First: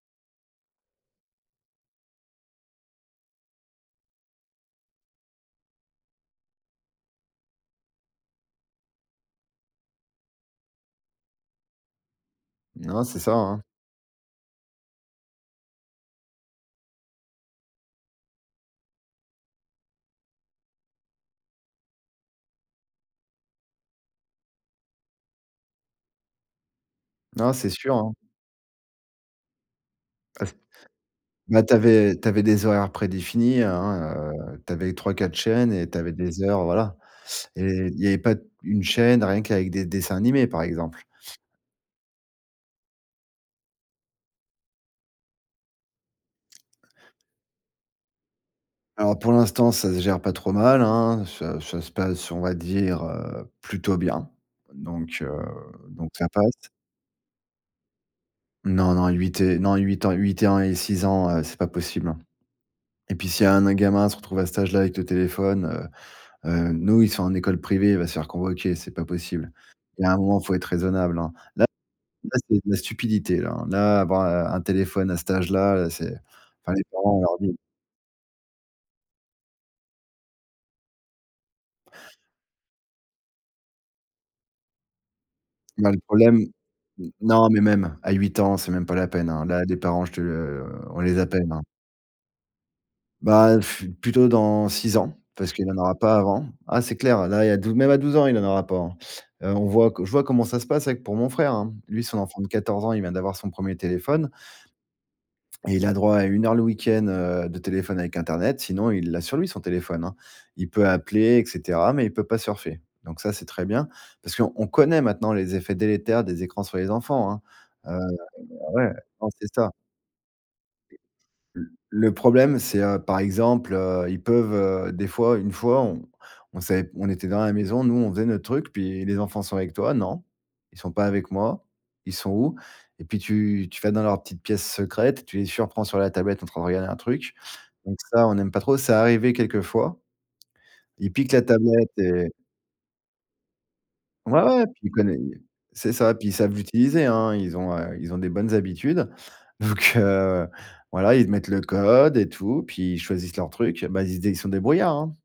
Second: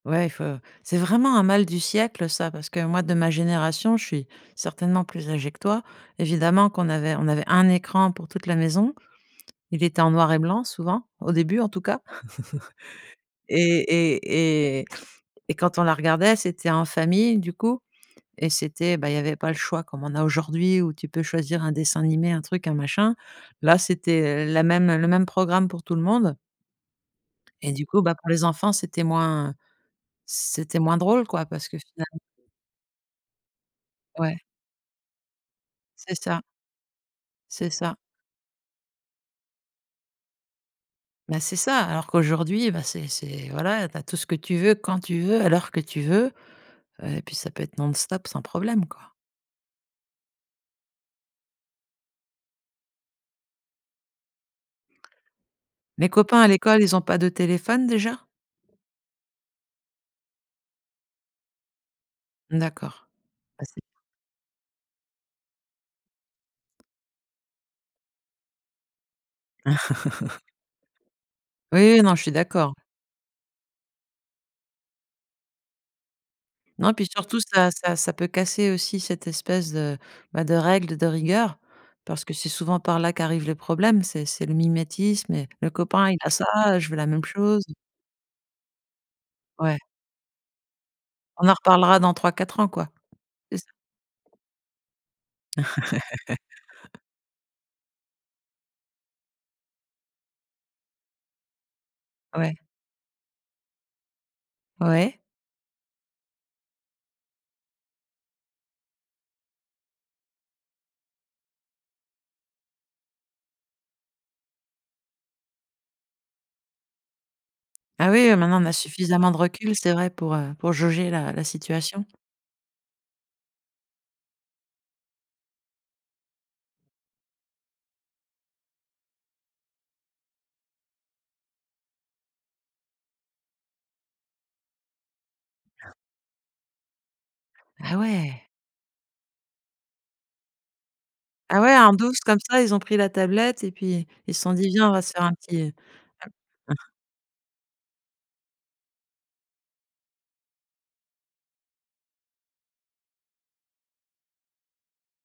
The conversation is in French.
Ouais il faut c'est vraiment un mal du siècle ça, parce que, moi, de ma génération, je suis certainement plus âgée que toi. Évidemment qu'on avait on avait 1 écran pour toute la maison. Il était en noir et blanc souvent, au début, en tout cas Non, c'est ça, et hein. et et et quand on la regardait, c'était en famille, du coup et c'était, bah, il y avait pas le choix comme on a aujourd'hui où tu peux choisir un dessin animé, un truc, un machin. Là, c'était la même, heu, le même programme pour tout le monde. Non, c'est Et du sûr, coup, hein. bah, pour les enfants, c'était moins Ah c c'était moins drôle, quoi bah, parce tu que avais finalem tu avais des horaires prédéfinis, hein, Ouais. heu, tu avais 3-4 chaînes et tu avais C'est ça. des heures, voilà et C'est ça. il y avait pas d 1 chaîne, rien qu'avec des dessins animés, par exemple. Bah, c'est ça, alors qu'aujourd'hui, bah, c'est c'est voilà, tu as tout ce que tu veux, quand tu veux, à l'heure que tu veux. Heu et puis ça peut être non-stop, sans problème, quoi. Alors pour l'instant, ça se gère pas trop mal, hein. Ça ça se passe, on va dire, heu, plutôt bien. Donc, heu, Mes donc ça copains à passe. l'école, ils ont pas de téléphone, déjà? Non, non, 8 et non 8 ans et 8 et ans et 6 ans, heu, c'est pas possible, hein D'accord. et puis, s'il y a un Bah, n un c'est gamin à se retrouver à cet âge-là avec le téléphone, heu, heu, nous, ils sont en école privée, il va se faire convoquer, c'est pas possible. Il y a un moment, faut être raisonnable, hein. Là, Oui, oui, non, je suis là c'est de d'accord. la stupidité, là, hein, là avoir un un téléphone à cet âge-là, heu, c'est enfin, les Non, puis parents, on leur surtout, dit ça ça ça peut casser aussi cette espèce de, bah, de règle, de rigueur, parce que c'est souvent par là qu'arrive le problème, c'est c'est le mimétisme et le Bah, le copain, il a problème, ça, heu, je veux la n même non, mais chose. même, à 8 ans, c'est même pas la peine, hein. Là, Ouais. les parents, je te heu, on les On appelle, en hein. reparlera dans 3-4 ans, quoi. C'est Bah ç plutôt dans 6 ans, parce qu'il en aura pas avant. Ah, c'est clair, là, il y a dou même à 12 ans, il en aura pas, hein. Heu, on voit que je vois comment ça se passe avec pour mon frère, hein. Lui, son enfant de Ouais. 14 ans, il vient d'avoir son premier téléphone Ouais. et il a droit à 1 heure le week-end, heu, de téléphone avec internet. Sinon, il l'a sur lui, son téléphone, hein. Il peut appeler et cetera, mais il peut pas surfer. Donc ça, c'est très bien. Parce qu'on connaît maintenant les effets délétères des écrans sur les enfants, hein. Heu, Ah oui, heu, maintenant on a ouais, non, suffisamment de c'est ça. recul, c'est vrai pour, heu, pour jauger la la L situation. le problème, c'est, heu, par exemple, heu, ils peuvent, heu, des fois une fois, on on savait p on était dans la maison, nous, on faisait notre truc, puis: «Les enfants sont avec toi?», «Non, ils sont pas avec moi, ils sont où?» et puis, tu tu vas dans leur petite pièce secrète, tu les surprends sur la tablette en train de regarder un truc. Donc Ah ça, on ouais. n'aime pas trop. C'est arrivé quelques fois. Ils piquent la Ah ouais, tablette en douce, et comme ça, ils ont pris la tablette et puis ils se Ouais, sont ouais, dit: puis «Viens, on il va se connait faire un et petit» c'est ça. Puis, ils savent l'utiliser, hein. Ils ont, heu, ils ont des bonnes habitudes. Vu que voilà, ils mettent le code et tout. Puis ils choisissent leur truc. Bah, ils se dé ils sont débrouillards, hein.